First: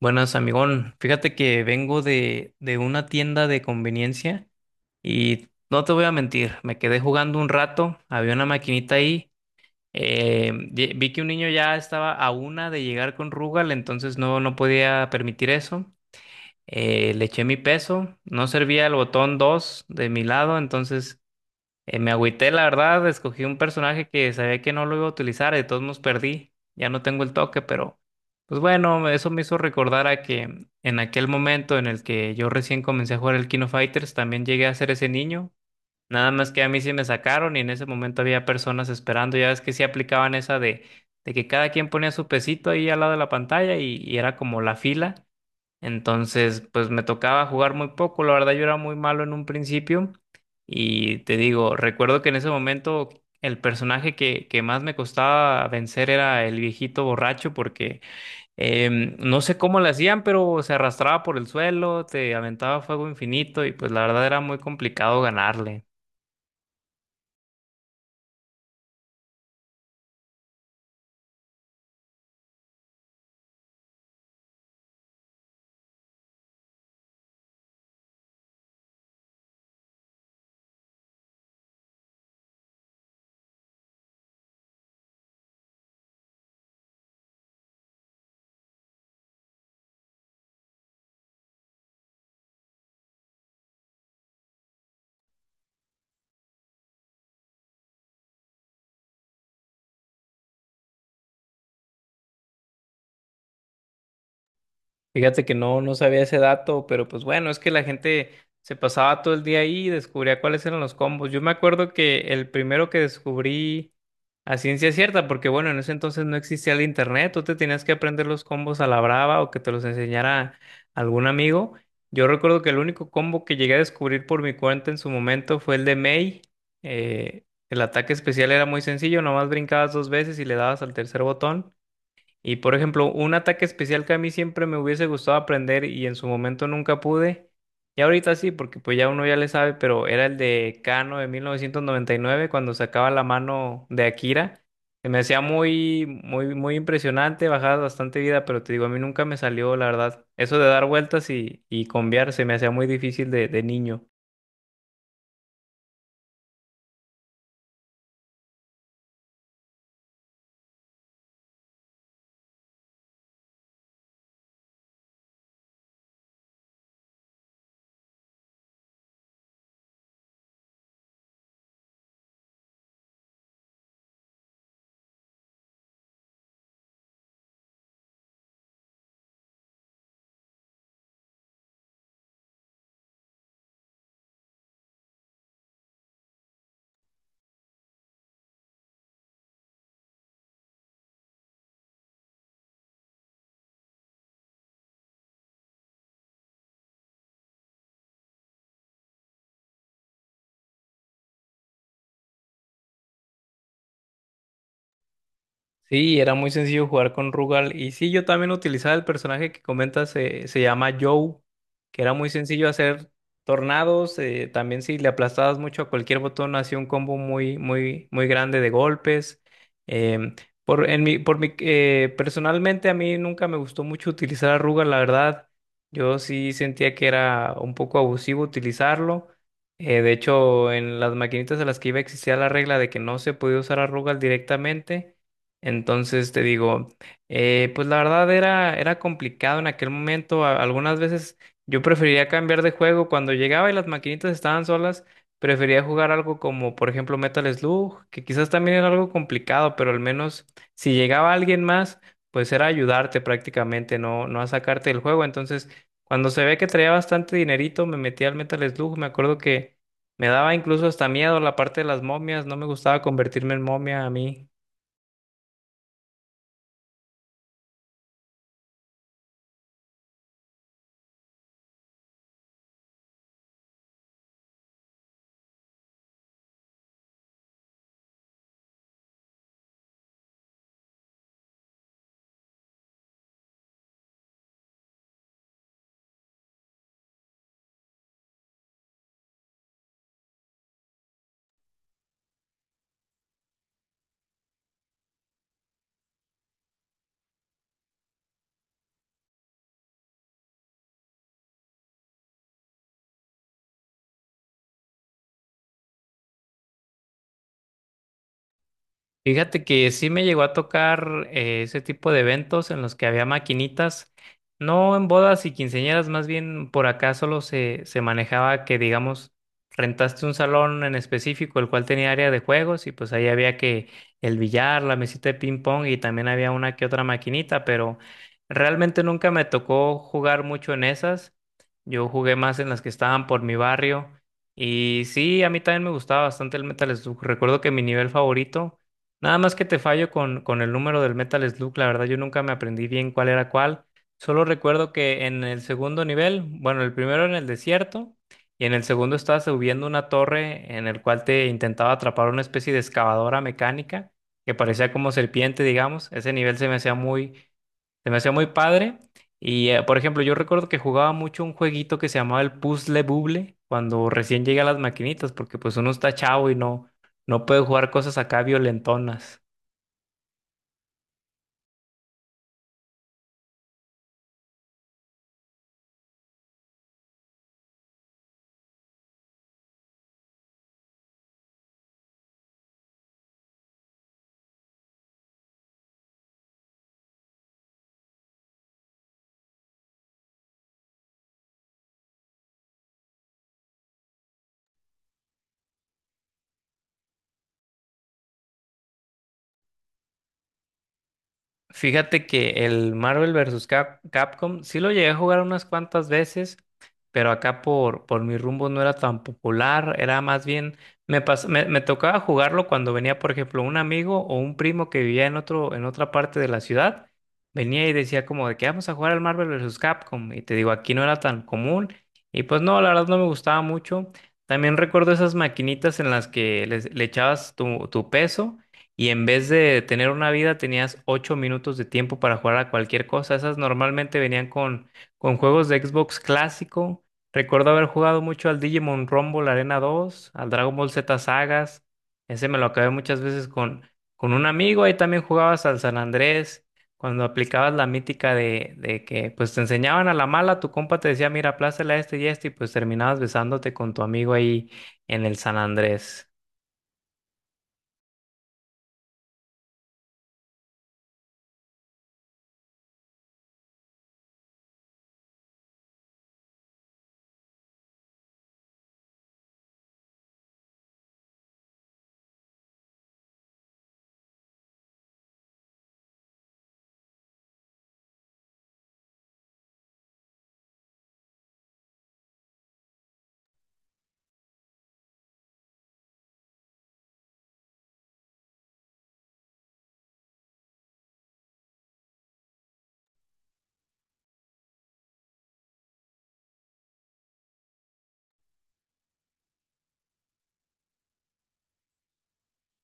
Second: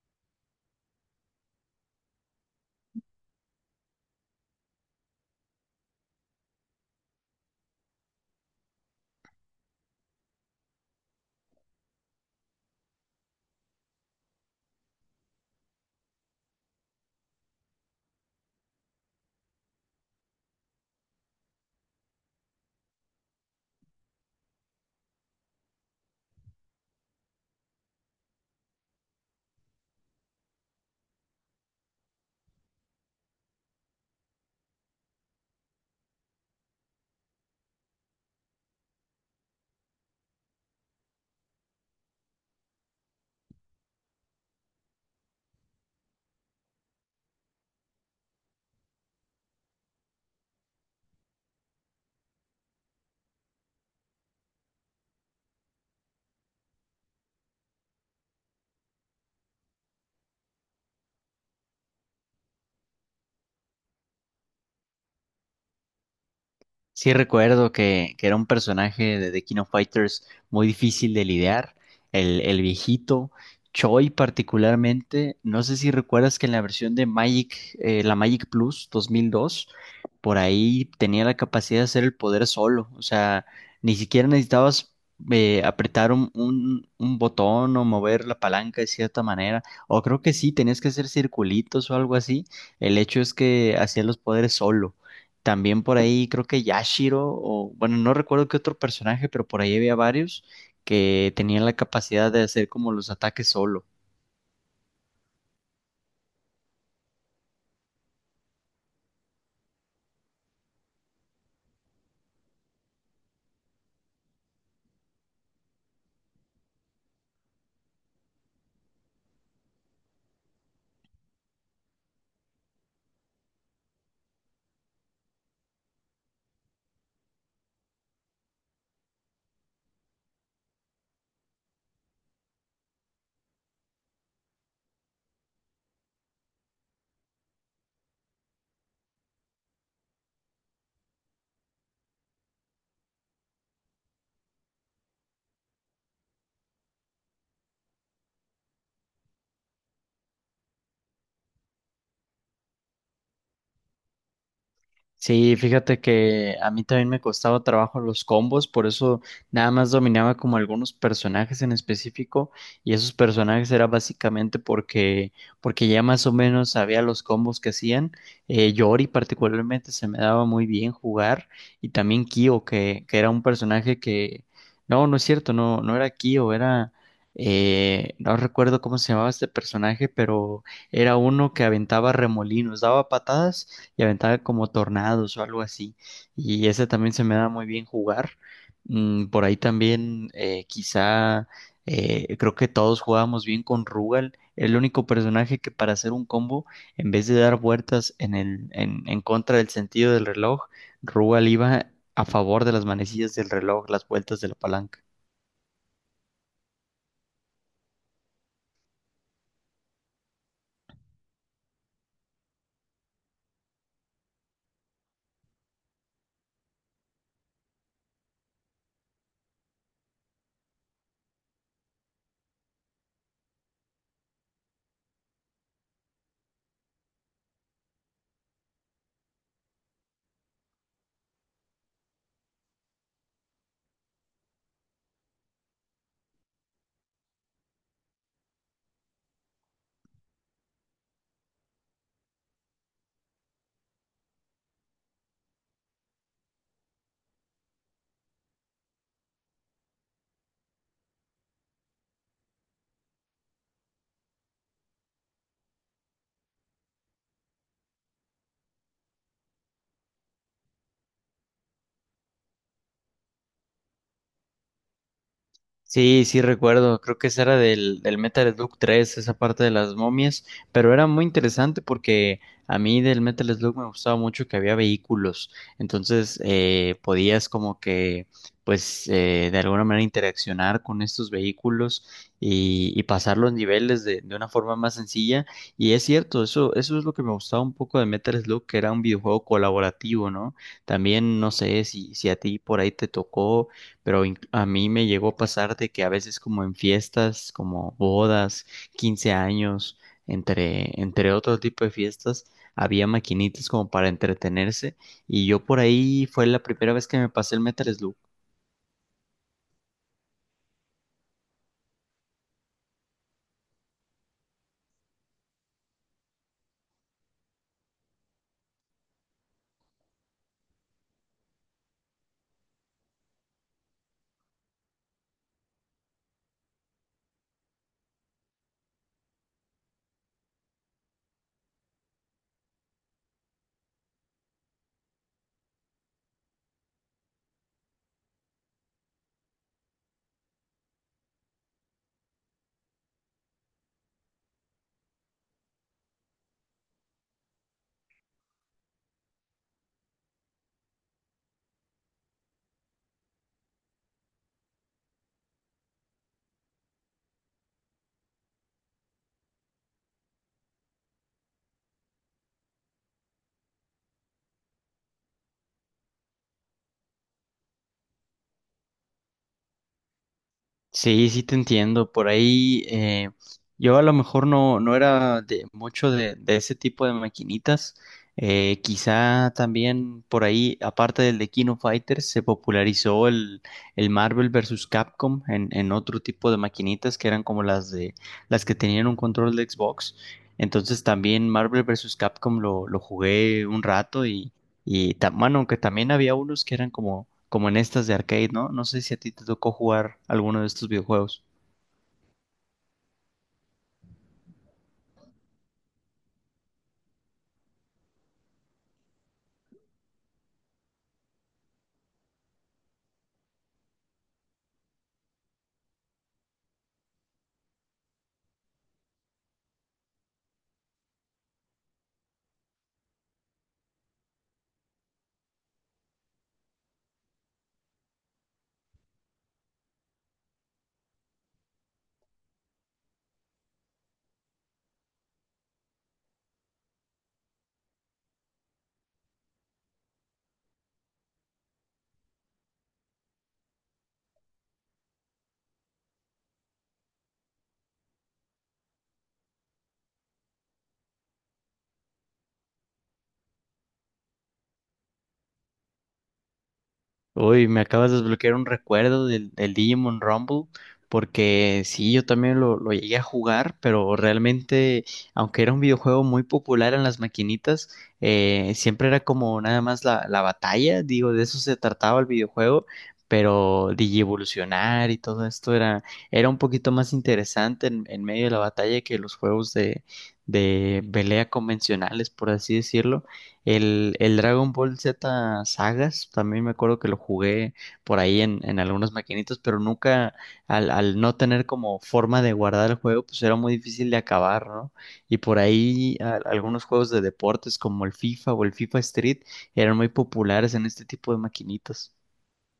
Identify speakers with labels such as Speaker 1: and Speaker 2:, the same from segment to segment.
Speaker 1: Buenas, amigón. Fíjate que vengo de una tienda de conveniencia y no te voy a mentir, me quedé jugando un rato, había una maquinita ahí, vi que un niño ya estaba a una de llegar con Rugal, entonces no, no podía permitir eso. Le eché mi peso, no servía el botón 2 de mi lado, entonces me agüité, la verdad, escogí un personaje que sabía que no lo iba a utilizar, de todos modos perdí, ya no tengo el toque, pero pues bueno, eso me hizo recordar a que en aquel momento en el que yo recién comencé a jugar el King of Fighters, también llegué a ser ese niño, nada más que a mí sí me sacaron y en ese momento había personas esperando, ya ves que sí aplicaban esa de que cada quien ponía su pesito ahí al lado de la pantalla y era como la fila. Entonces, pues me tocaba jugar muy poco, la verdad yo era muy malo en un principio y te digo, recuerdo que en ese momento el personaje que más me costaba vencer era el viejito borracho porque no sé cómo le hacían, pero se arrastraba por el suelo, te aventaba fuego infinito y pues la verdad era muy complicado ganarle.
Speaker 2: Sí, recuerdo que era un personaje de The King of Fighters muy difícil de lidiar, el viejito, Choi particularmente. No sé si recuerdas que en la versión de Magic, la Magic Plus 2002, por ahí tenía la capacidad de hacer el poder solo, o sea, ni siquiera necesitabas apretar un botón o mover la palanca de cierta manera, o creo que sí, tenías que hacer circulitos o algo así. El hecho es que hacía los poderes solo. También por ahí creo que Yashiro, o bueno, no recuerdo qué otro personaje, pero por ahí había varios que tenían la capacidad de hacer como los ataques solo.
Speaker 1: Fíjate que no, no sabía ese dato, pero pues bueno, es que la gente se pasaba todo el día ahí y descubría cuáles eran los combos. Yo me acuerdo que el primero que descubrí a ciencia cierta, porque bueno, en ese entonces no existía el internet, tú te tenías que aprender los combos a la brava o que te los enseñara algún amigo. Yo recuerdo que el único combo que llegué a descubrir por mi cuenta en su momento fue el de Mei. El ataque especial era muy sencillo, nomás brincabas dos veces y le dabas al tercer botón. Y por ejemplo, un ataque especial que a mí siempre me hubiese gustado aprender y en su momento nunca pude, y ahorita sí, porque pues ya uno ya le sabe, pero era el de Kano de 1999 cuando sacaba la mano de Akira. Se me hacía muy, muy, muy impresionante, bajaba bastante vida, pero te digo, a mí nunca me salió, la verdad. Eso de dar vueltas y combiar se me hacía muy difícil de niño.
Speaker 2: Sí, fíjate que a mí también me costaba trabajo los combos, por eso nada más dominaba como algunos personajes en específico, y esos personajes era básicamente porque ya más o menos sabía los combos que hacían. Yori particularmente se me daba muy bien jugar, y también Kyo que era un personaje que no, no es cierto, no era Kyo, era, no recuerdo cómo se llamaba este personaje, pero era uno que aventaba remolinos, daba patadas y aventaba como tornados o algo así. Y ese también se me da muy bien jugar. Por ahí también quizá, creo que todos jugábamos bien con Rugal. El único personaje que para hacer un combo, en vez de dar vueltas en en contra del sentido del reloj, Rugal iba a favor de las manecillas del reloj, las vueltas de la palanca.
Speaker 1: Sí, era muy sencillo jugar con Rugal. Y sí, yo también utilizaba el personaje que comentas, se llama Joe, que era muy sencillo hacer tornados. También si le aplastabas mucho a cualquier botón, hacía un combo muy, muy, muy grande de golpes. Em, por, en mi, por mi, Personalmente a mí nunca me gustó mucho utilizar a Rugal, la verdad. Yo sí sentía que era un poco abusivo utilizarlo. De hecho, en las maquinitas a las que iba existía la regla de que no se podía usar a Rugal directamente. Entonces te digo, pues la verdad era complicado en aquel momento. Algunas veces yo prefería cambiar de juego. Cuando llegaba y las maquinitas estaban solas, prefería jugar algo como, por ejemplo, Metal Slug, que quizás también era algo complicado, pero al menos si llegaba alguien más, pues era ayudarte prácticamente, no, no a sacarte del juego. Entonces, cuando se ve que traía bastante dinerito, me metía al Metal Slug. Me acuerdo que me daba incluso hasta miedo la parte de las momias. No me gustaba convertirme en momia a mí.
Speaker 2: Sí, sí recuerdo, creo que esa era del Metal Slug 3, esa parte de las momias, pero era muy interesante porque a mí del Metal Slug me gustaba mucho que había vehículos. Entonces, podías como que, pues, de alguna manera interaccionar con estos vehículos y pasar los niveles de una forma más sencilla. Y es cierto, eso es lo que me gustaba un poco de Metal Slug, que era un videojuego colaborativo, ¿no? También no sé si, si a ti por ahí te tocó, pero a mí me llegó a pasar de que a veces como en fiestas, como bodas, 15 años, entre, entre otro tipo de fiestas, había maquinitas como para entretenerse, y yo por ahí fue la primera vez que me pasé el Metal.
Speaker 1: Fíjate que sí me llegó a tocar ese tipo de eventos en los que había maquinitas, no en bodas y quinceañeras, más bien por acá solo se manejaba que, digamos, rentaste un salón en específico, el cual tenía área de juegos y pues ahí había que el billar, la mesita de ping pong y también había una que otra maquinita, pero realmente nunca me tocó jugar mucho en esas. Yo jugué más en las que estaban por mi barrio. Y sí, a mí también me gustaba bastante el Metal Slug. Recuerdo que mi nivel favorito nada más que te fallo con el número del Metal Slug, la verdad yo nunca me aprendí bien cuál era cuál. Solo recuerdo que en el segundo nivel, bueno, el primero en el desierto y en el segundo estabas subiendo una torre en el cual te intentaba atrapar una especie de excavadora mecánica que parecía como serpiente, digamos. Ese nivel se me hacía muy padre. Y, por ejemplo, yo recuerdo que jugaba mucho un jueguito que se llamaba el Puzzle Bubble cuando recién llegué a las maquinitas, porque pues uno está chavo y no puede jugar cosas acá violentonas.
Speaker 2: Sí, sí te entiendo. Por ahí yo a lo mejor no, no era de mucho de ese tipo de maquinitas. Quizá también por ahí, aparte del de Kino Fighters, se popularizó el Marvel versus Capcom en otro tipo de maquinitas que eran como las de las que tenían un control de Xbox. Entonces también Marvel versus Capcom lo jugué un rato y, bueno, aunque también había unos que eran como, como en estas de arcade, ¿no? No sé si a ti te tocó jugar alguno de estos videojuegos.
Speaker 1: Fíjate que el Marvel versus Capcom sí lo llegué a jugar unas cuantas veces, pero acá por mi rumbo no era tan popular, era más bien, me tocaba jugarlo cuando venía, por ejemplo, un amigo o un primo que vivía en en otra parte de la ciudad, venía y decía como de que vamos a jugar al Marvel versus Capcom, y te digo, aquí no era tan común, y pues no, la verdad no me gustaba mucho. También recuerdo esas maquinitas en las que le echabas tu peso y en vez de tener una vida tenías 8 minutos de tiempo para jugar a cualquier cosa. Esas normalmente venían con juegos de Xbox clásico. Recuerdo haber jugado mucho al Digimon Rumble Arena 2 al Dragon Ball Z Sagas. Ese me lo acabé muchas veces con un amigo. Ahí también jugabas al San Andrés. Cuando aplicabas la mítica de que pues te enseñaban a la mala, tu compa te decía, mira, aplástale a este, y pues terminabas besándote con tu amigo ahí en el San Andrés.
Speaker 2: Uy, me acabas de desbloquear un recuerdo del Digimon Rumble, porque sí, yo también lo llegué a jugar, pero realmente, aunque era un videojuego muy popular en las maquinitas, siempre era como nada más la batalla, digo, de eso se trataba el videojuego, pero Digievolucionar y todo esto era, era un poquito más interesante en medio de la batalla que los juegos de pelea convencionales, por así decirlo. El Dragon Ball Z Sagas, también me acuerdo que lo jugué por ahí en algunas maquinitas, pero nunca, al, al no tener como forma de guardar el juego, pues era muy difícil de acabar, ¿no? Y por ahí algunos juegos de deportes como el FIFA o el FIFA Street eran muy populares en este tipo de maquinitas.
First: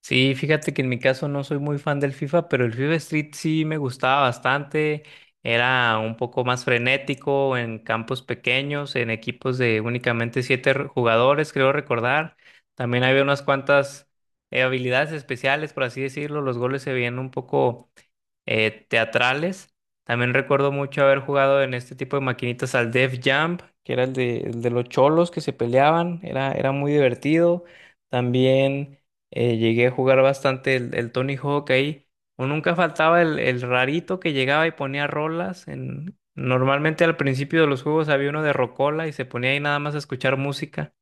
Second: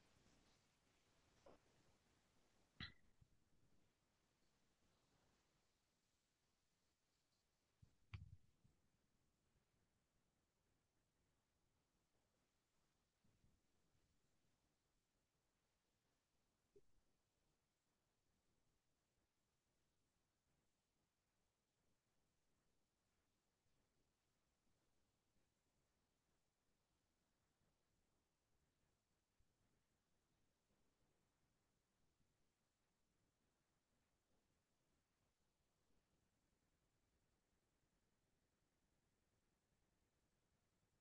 Speaker 1: Sí, fíjate que en mi caso no soy muy fan del FIFA, pero el FIFA Street sí me gustaba bastante. Era un poco más frenético en campos pequeños, en equipos de únicamente siete jugadores, creo recordar. También había unas cuantas habilidades especiales, por así decirlo. Los goles se veían un poco teatrales. También recuerdo mucho haber jugado en este tipo de maquinitas al Def Jump, que era el de los cholos que se peleaban, era muy divertido. También llegué a jugar bastante el Tony Hawk ahí. O nunca faltaba el rarito que llegaba y ponía rolas. Normalmente al principio de los juegos había uno de rocola y se ponía ahí nada más a escuchar música.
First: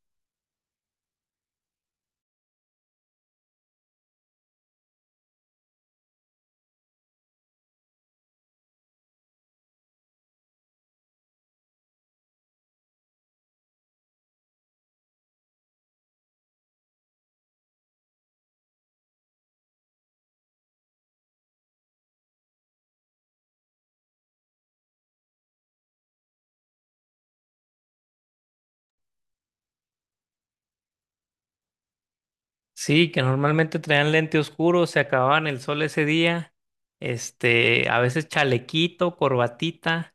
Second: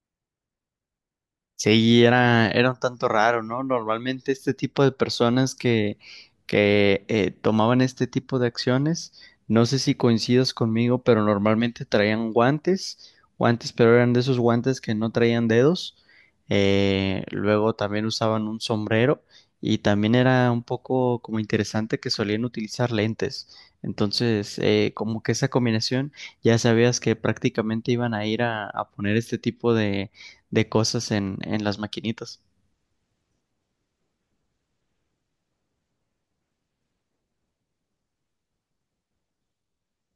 Speaker 2: Sí, era, era un tanto raro, ¿no? Normalmente este tipo de personas que tomaban este tipo de acciones, no sé si coincidas conmigo, pero normalmente traían guantes, guantes, pero eran de esos guantes que no traían dedos. Luego también usaban un sombrero, y también era un poco como interesante que solían utilizar lentes. Entonces, como que esa combinación, ya sabías que prácticamente iban a ir a poner este tipo de cosas en las maquinitas.
Speaker 1: Sí, que normalmente traían lente oscuro, se acababan el sol ese día, este, a veces chalequito, corbatita.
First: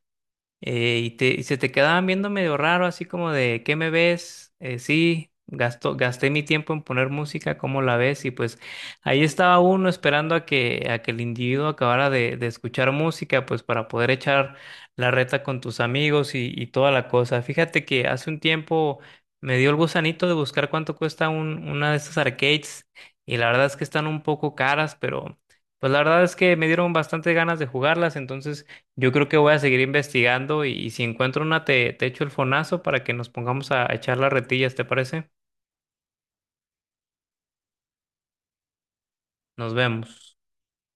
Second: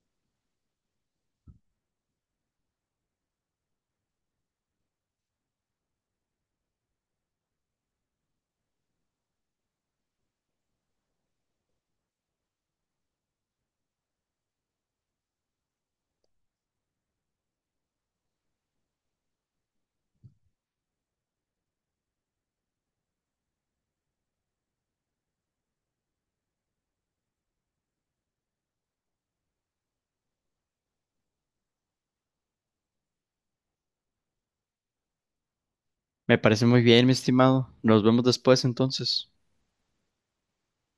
Speaker 1: Y se te quedaban viendo medio raro, así como de, ¿qué me ves? Sí, gasté mi tiempo en poner música, ¿cómo la ves? Y pues ahí estaba uno esperando a que el individuo acabara de escuchar música, pues para poder echar la reta con tus amigos y toda la cosa. Fíjate que hace un tiempo me dio el gusanito de buscar cuánto cuesta una de estas arcades y la verdad es que están un poco caras, pero pues la verdad es que me dieron bastante ganas de jugarlas, entonces... Yo creo que voy a seguir investigando y si encuentro una te echo el fonazo para que nos pongamos a echar las retillas, ¿te parece?
Speaker 2: Me parece muy bien, mi estimado. Nos vemos después, entonces.
Speaker 1: Nos vemos.